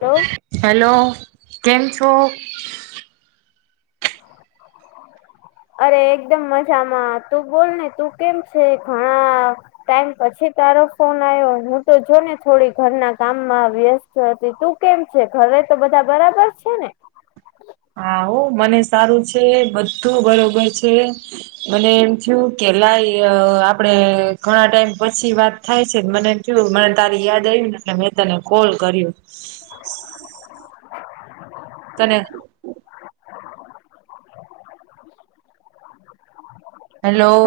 Hello hello કેમ છો? અરે એકદમ મજામાં તું બોલ ને તું કેમ છે? ઘણા ટાઈમ પછી તારો ફોન આવ્યો હું તો જો ને થોડી ઘરના કામમાં વ્યસ્ત તું કેમ છે ઘરે તો બધા બરાબર છે ને હા હો મને સારું છે બધું બરોબર છે મને એમ થયું કે લાઈ આપડે ઘણા ટાઈમ પછી વાત થાય છે મને જોયું મને તારી યાદ આવી ને એટલે મેં તને કોલ કર્યું [inaudible] તને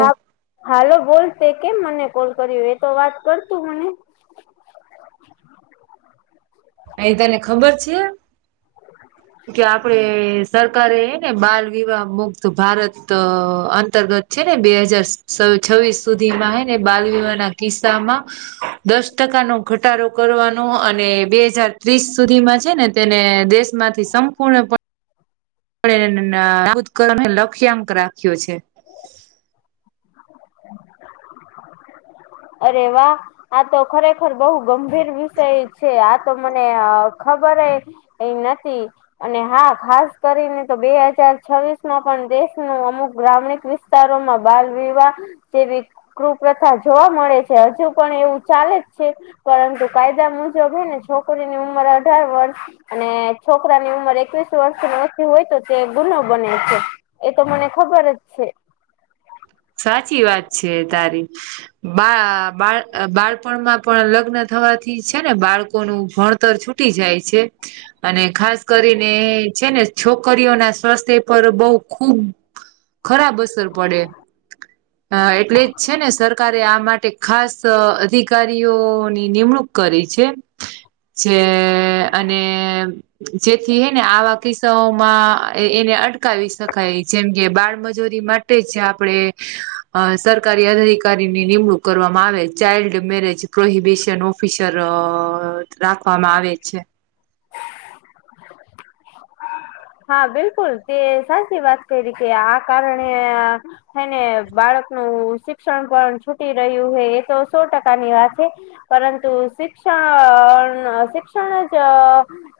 હા હાલો બોલ તે કેમ મને કોલ કર્યું એ તો વાત કરતું મને એ તને ખબર છે [inaudible] કે આપડે સરકારે હેને બાલ વિવાહ મુક્ત ભારત અંતર્ગત છે ને બે હજાર છ છવીશ સુધીમાં છે ને બાલવિવાહ ના કિસ્સા માં દસ ટકાનો ઘટાડો કરવાનો અને બે બે હજાર ત્રીસ સુધીમાં છે ને તેને દેશમાંથી સંપૂર્ણપણે [unintelligible] લક્ષ્યાંક રાખ્યો છે [inaudible] અરે વાહ આ તો ખરેખર બહુ ગંભીર વિષય છે આ તો મને ખબર એ નથી અને હા ખાસ કરીને તો બે હજાર છવ્વીસ માં પણ દેશનું અમુક ગ્રામિક વિસ તારોમાં બાલ વિવાહ જેવી કુપ્રથા જોવા મળે છે હજુ પણ એવું ચાલે જ છે પરંતુ કાયદા મુજબ હેને છોકરીની ઉંમર અઢાર વર્ષ અને છોકરાની ઉંમર એકવીસ વર્ષની ઓછી હોય તો તે ગુનો બને છે એ તો મને ખબર જ છે સાચી વાત છે તારી બા બાળ બાળપણમાં પણ લગ્ન થવાથી છે ને બાળકોનું ભણતર છૂટ [unintelligible] જાય છે અને ખાસ કરીને છે ને છોકરીઓના સ્વાસ્થ્ય પર બહ ખુબ ખરાબ અસર પડે અ એટલે જ છે ને સરકારે આ માટે ખાસ અધિકારીઓની નિમણૂક કરી છે જે અને જેથી હે ને આવા કિસ્સાઓ માં એને અટકાવી શકાય જેમ કે બાળમજૂરી માટે જે આપડણે અ સરકારી અધિકારીને નિમણૂક કરવામાં આવે ચાઇલ્ડ મેરેજ પ્રોહિબિશન ઓફિસર રાખવામાં આવે છે હા બિલકુલ તે સાચી વાત કરી કે આ કારણે હને બાળક નું શિક્ષણ પણ છૂટી રહ્યું હ એ તો સો ટકા ની વાત છે પરંતુ શિક્ષણ શિક્ષણ જ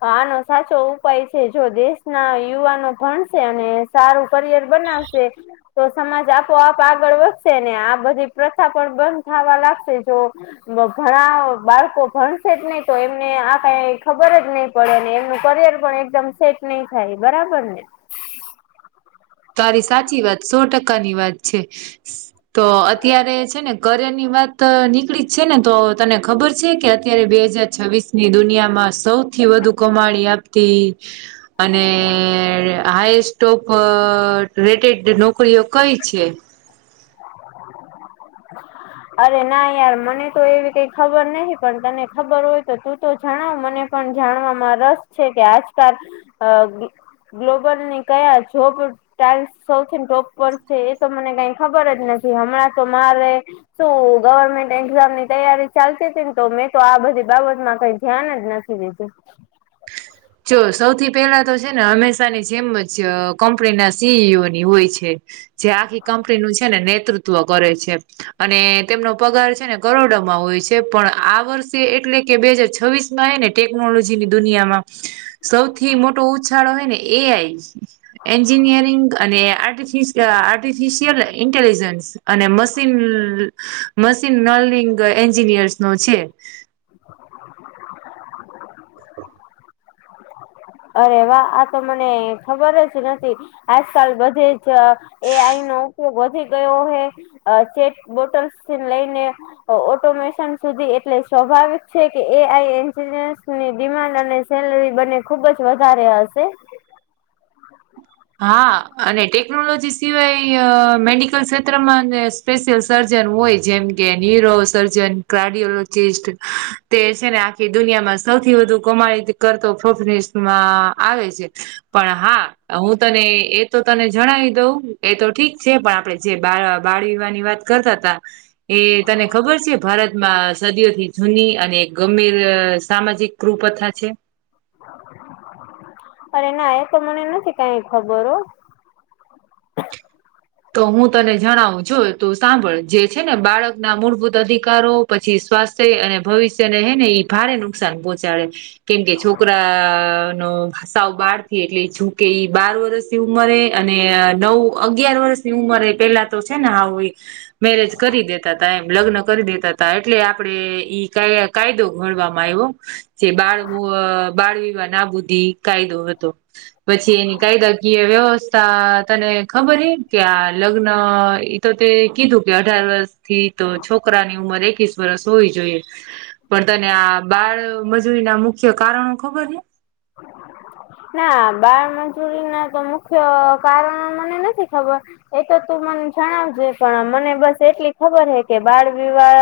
હા ન સાચો એવું કઈ છે જો દસ ના યુવાનો ભણશે અને સારું કરિયર બનાવશે તો સમાજ આપોઆપ આગળ વધશે ને આ બધી પ્રથા પણ બંધ થવા લાગશે જો ઘણા બાળકો ભણસે જ નહી તો એમને આ કઈ ખબર જ નહી પડેને એમનું કરિયર પણ એકમ સેટ નહી થાય બરાબર ને તારી સાચી વાત સો ટકાની વાત છે તો અત્યારે છે ને કરર ની વાત નીકળી જ છે ને તો તને ખબર છે કે અત્યારે બે હજાર છવ્વીસની દુનિયામાં સૌથી વધુ કમાણી આપી અને હાય સોફ અ રેટેડ નોકરીઓ કઈ છે હા અરે ના યાર મને તો એવી કઈ ખબર નહી પણ તને ખબર હોય તો તું તો જણાવ મને પણ જાણવામાં રસ છે કે આજકાલ ગ્લોબલ ની કયા છોપ. ટઇલ્સ સૌથી ટોપ પર છે એ તો મને કઈ ખબર જ નથી હમણાં તો મારે શું ગવર્મેન્ટ એક્ઝામ ની તૈયારી ચાલતી હતી ને તો મેં તો આ બધી બાબતમાં કઈ ધ્યાન જ નથી. બ છે. જો સૌથી પહેલા તો છે ને હંમેશાની જેમ જ કંપનીના સીઈઓ ની હોય છે. જે આખી કંપની નુ છેને, નેતૃત્વ કરે છે. અને તેમનો પગાર છે ને કરોડમાં હોય છે પણ આ વર્ષે એટલે કે બે હાજર છવ્વીસ. ના ને ટેકનોલોજી ની દુનિયામા સૌથી મોટો ઉછાળો હોય, ને એઆઈ એન્જિનિયરિંગ અને આર્ટિફિ કે આર્ટિફિશિયલ ઇન્ટટેલિજન્સ અને મશીન મશીન નર્નિંગ એન્જિનિયર્સ નો છે. [inaudible] હા અરે વાહ આ તો મને ખબર જ નથી આજકાલ બધે જ એ અહી નો ઉપયોગ વધી ગયો હ અ ચેટ બોટલ્સ થી લઈને ઓટોમેશન સુધી એટલે સ્વાભાવિક છે, કે એ આઈ એન્જિનિયન્સની ડિમાન્ડ અને સેલરી બને ખુબ જ વધારે હશે હા અને ટેકનોલોજી સિવાય મેડિકલ ક્ષેત્રમાં અને સ્પેશિયલ સર્જન હોય, જેમ કે ન્યુરો સર્જન કાર્ડિયોલોજીસ્ટ તે છે ને આખી દુનિયામાં સૌથી વધુ કોમાડી કરતોોફમાં આવે છે. પણ હા હું તને એ તો તને જણાવી દઉં એ તો ઠીક છે પણ આપડે જે બા બાળ વિવાહની વાત કરતા હતા એ તને ખબર છે, ભારતમા સદી થી જૂની અને એક ગંભીર સામાજિક કૃપથા છે. અ એને આ તો મને નથી કઈ ખબર હો તો હું તને જણાવું છું તો સાંભળ જે છે ને બાળક ના મૂળભૂત અધિકારો પછી સ્વાસ્થ્ય અને ભવિષ્યને હે ને ભારે નુકસાન પહોંચાડે કેમકે છોકરા નો સાવ બારથી એટલે જોકે બાર વર્ષ ઉંમરે અને નવ અગિયાર વર્ષની ઉંમરે પેલા તો છે. મેરેજ કરી દેતા તા એમ લગ્ન કરી દેતા ત એટલે આપડે ઈ કયા કાયદો ઘણવામાં આવ્યો જે બાળ બાળ વિવાહ નાબુદીી કાયદો હતો. પછી એની કાયદાકીય વ્યવસ્થા તને ખબર એ કે આ લગ્ન એ તો તે કીધું કે અઢાર વર્ષ થી તો છોકરાની ઉંમર એકી વરસ હોવી જોઈએ પણ તને આ બાળમજૂરી ના મુખ્ય કારણો ખબર ને [inaudible] ના બાળ મંજૂરી ના તો મુખ્ય કારણ મને નથી ખબર એ તો તું મને જણાવજે પણ મને બસ એટલી ખબર હે કે બાળ વિિવાળ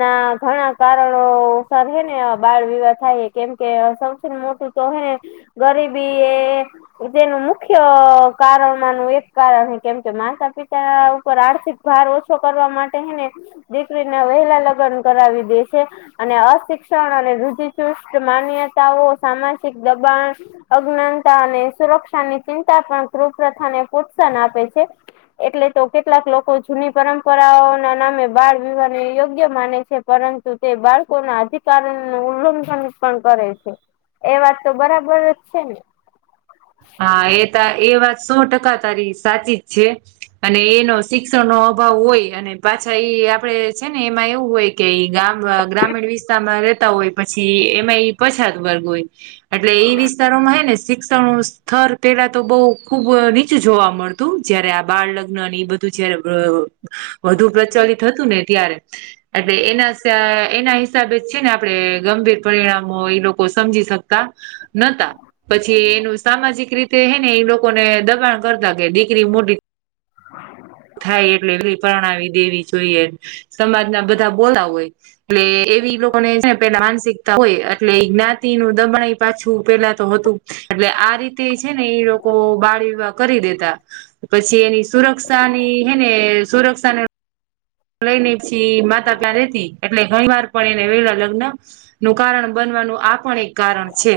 ના ઘણા કારણોસ રહે ને બાળ વિવાહ થાય કેમ કે સૌથી ને મોટી તો હ ગરીબી એ જેનું મુખ્ય કારણનું એક કારણ કેમ કે માતા પિતા ઉપર આર્થિક ભાર ઓછો કરવા માટે એને દીકરીના વહેલા લગ્ન કરાવી દે છે. અને અશિક્ષણ અને રુધિચુષ માન્યતાઓ સામાજિક દબાણ અજ્ઞાનતા અને સુરક્ષા ની ચિંતા પણ કૃહ પ્રથાને પ્રોત્સાહન આપે છે. એટલે તો કેટલાક લોકો જૂની પરંપરાઓ ના નામે બાળ વિવાહ ને યોગ્ય માને છે. પરંતુ તે બાળકો ના અધિકાર ન ઉલ્લંઘન પણ કરે છે. એ વાત તો બરાબર જ છે. હા એ ત એ વાત સો ટકા તારી સાચી જ છે. અને એનો શિક્ષણ નો અભાવ હોય અને પાછા એ આપણે છે ને એમાં એવું હોય. કે ઈ ગામ ગ્રામીણ વિસ્તારમાં રેતા હોય પછી એમાં ઈ પછાત વર્ગ હોય. એટલે એ વિસ્તારોમાં હ ને શિક્ષણ થર પેલા તો બહ ખુબ નીચું જોવા મળતું જયારે આ બાળ લગ્ન ની બધું જયારે વધુ પ્રચલિત હતું ને ત્યારે એટલે એના સ એના હિસાબે છે ને આપણે ગંભીર પરિણામો એ લોકો સમજી શકતા નતા પછી એનું સામાજિક રીતે હે ને એ લોકોને દબાણ કરતા કે દીકરી મોટી થાય એટલે એલી પરણાવી દેવી જોઈએ સમાજ ના બધા બોલા હોય એટલે એવી લોકો ને પેલા માનસિક હોય એટલે એ જ્ઞાતિ નું દબણાઈ પાછું પેલા તો હતું એટલે આ આ રીતે છે ને એ લોકો બાળ વિહ કરી દેતા પછી એની સુરક્ષાની હે ને સુરક્ષાને લઈ ને પછી માતા પ્યા રેતી એટલે ઘણી વાર પણ એને વેલા લગ્ન નું કારણ બનવાનું આ પણ એક કારણ છે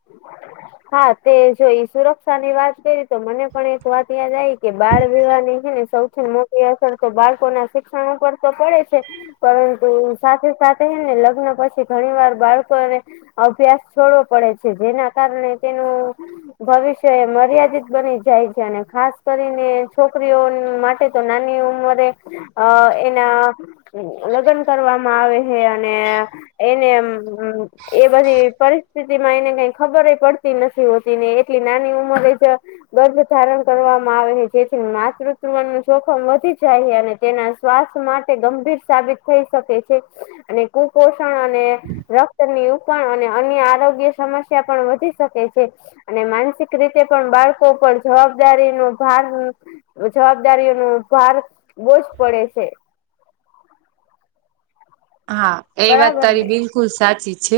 [inaudible] હા તે જો ઈ સુરક્ષા ની વાત કરી તો મને પણ એક વાત યાદ આવી કે બાળ વિહ નીને સૌ મોટી અસર તો બાળકો ના શિક્ષણ ઉપર તો પડે છે પરંતુ સાથે સાથે ને લગ્ન પછી ઘણી વાર બાળકોને અભ્યાસ છોડવો પડે છે જેના કારણે તેનું ભવિષ્ય એ મર્યાદિત બની જાય છે અને ખાસ કરીને છોકરીઓ માટે સોનાનીમ મ અ એના લગ્ન કરવામાં આવે છે અને એને એ બધી પરિસ્થિતિ માં એને કઈ ખબર પડતી નથી હોતી ને એટલી નાની ઉંમરે જ ગર્ભ ધારણ કરવામાં આવે જેથી માતૃતવ નું જોખમ વધી જાય અને તેના સ્વાસ્થ માટે ગંભીર સાબિત થઈ શકે છે અને કુપોષણ અને રક્તની ઉપણ અને અન્ય આરોગ્ય સમસ્યા પણ વધી શકે છે અને માનસિક રીતે પણ બાળકો પર જવાબદારી નો ભાર જવાબદારીઓનો ભાર બોજ પડે છે હા એ વાત બરાબર ને તારી બિલકુલ સાચી છે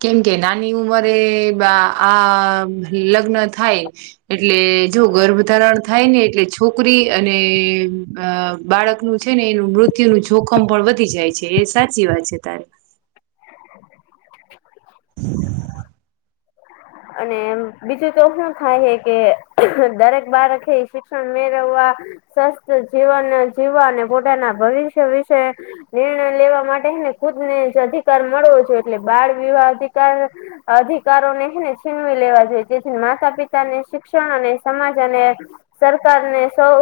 કેમ કે નાની ઉંમરે આ લગ્ન થાય એટલે જો ગર્ભ ધારણ થાય ને એટલે છોકરી અને બાળકનું છે ને એનું મૃત્યુનું જોખમ પણ વધી જાય છે એ સાચી વાત છે તારી [inaudible] અને બીજું તો શું થાય કે દરેક બાળકે શિક્ષણ મેળવવા સ્વસ્થ જીવન જીવવા અને પોતાના ભવિષ્ય વિશે નિર્ણય લેવા માટેને ખુદ ને જ અધિકાર મળવો છો એટલે બાળ વિવાહ અધિકાર અધિકારો ને હેને છીનવી લેવા જોઈએ જેથી માતા પિતાને શિક્ષણ અને સમાજ અને સરકાર ને સૌ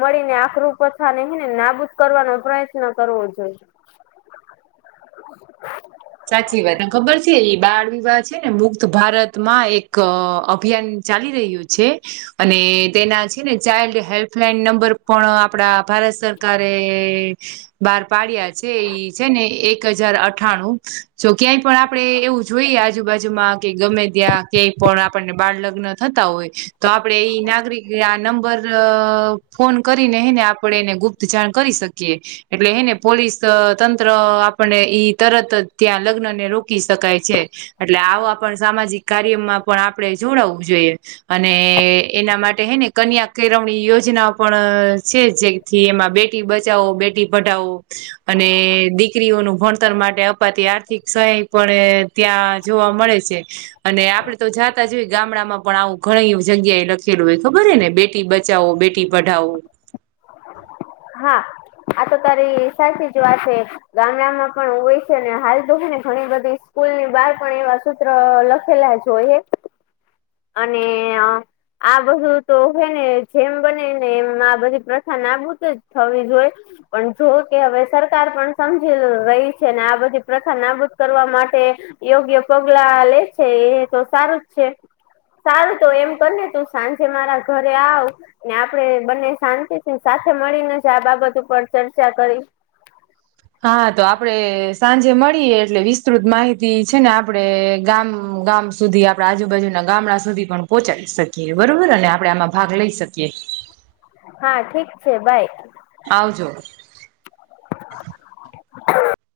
મળીને આખરું પ્રથાનેને નાબૂદ કરવાનો પ્રયત્ન કરવો જોઈએ સાચી વાત ખબર છે બાળ વિવાહ છે ને મુક્ત ભારત માં એક અભિયાન ચાલી રહ્યું છે. અને તેના છે ને ચાઇલ્ડ હેલ્પલાઈન નંબર પણ આપડા ભારત સરકારે બાર પાડિયા છે એ છે ને એક હજાર અઠાણું તો ક્યાંય પણ આપડણે એવું જોઈએ આજુબાજુમાં કે ગમે ત્યા ક્યાંય પણ આપણને બાળલગ્ન થતા હોય તો આપણેે એ નાગરિક આ નંબર ફોન કરીને આપણે એને ગુપ્ત જાણ કરી શકીએ એટલે એને પોલીસ તંત્ર આપને ઈ તરત ત્યાં લગ્ન ને રોકી શકાય છે. એટલે આવા પણ સામાજિક કાર્યમાં પણ આપણે જોડાવવું જોઈએ. અને એના માટે હે ને કન્યા કેળવણી યોજનાઓ પણ છે જે થી એમાં બેટી બચાવો બેટી પઢાવો અને દીકરીઓનું ભણતર માટે બધી આર્થિક સહાય પણ ત્યાં જોવા મળે છે. અને આપડે તો જાતા જોઈએ ગામડામાં પણ આવું ઘણી જગ્યાએ લખેલું હોય ખબર હે ને બેટી બચાવો બેટી પઢાવો. હા આ તો તારી સાચી જ વાત છે. ગામડામાં પણ હોય છે અને હાલ તો હોય ને ઘણી બધી સ્કૂલ ની બહાર પણ એવા સૂત્ર લખેલા જોઈએ અને આ. આ બધું તો હોય ને જેમ બને ને એમ આ બધી પ્રથા નાબૂદ જ થવી જોય. પણ જો કે હવે સરકાર પણ સમજી રહી છે ને આ બધી પ્રથા નાબૂદ કરવા માટે યોગ્ય પગલા લે છે એ તો સારું જ છે. સારું તો એમ કર ને તું સાંજે મારા ઘરે આવ ને આપણેે બંને શાંતિ થી સાથે મળીને જ આ બાબત ઉપર ચર્ચા કરી હા તો આપડે સાંજે મળીએ એટલે વિસ્તૃત માહિતી છે ને આપડે ગામ ગામ સુધી આપણી આજુબાજુના ગામડા સુધી પણ પોહોંચાડી શકીએ બરોબરને આપડેમાં ભાગ લઈ શકીએ. હા ઠીક છે બાય. આવજો.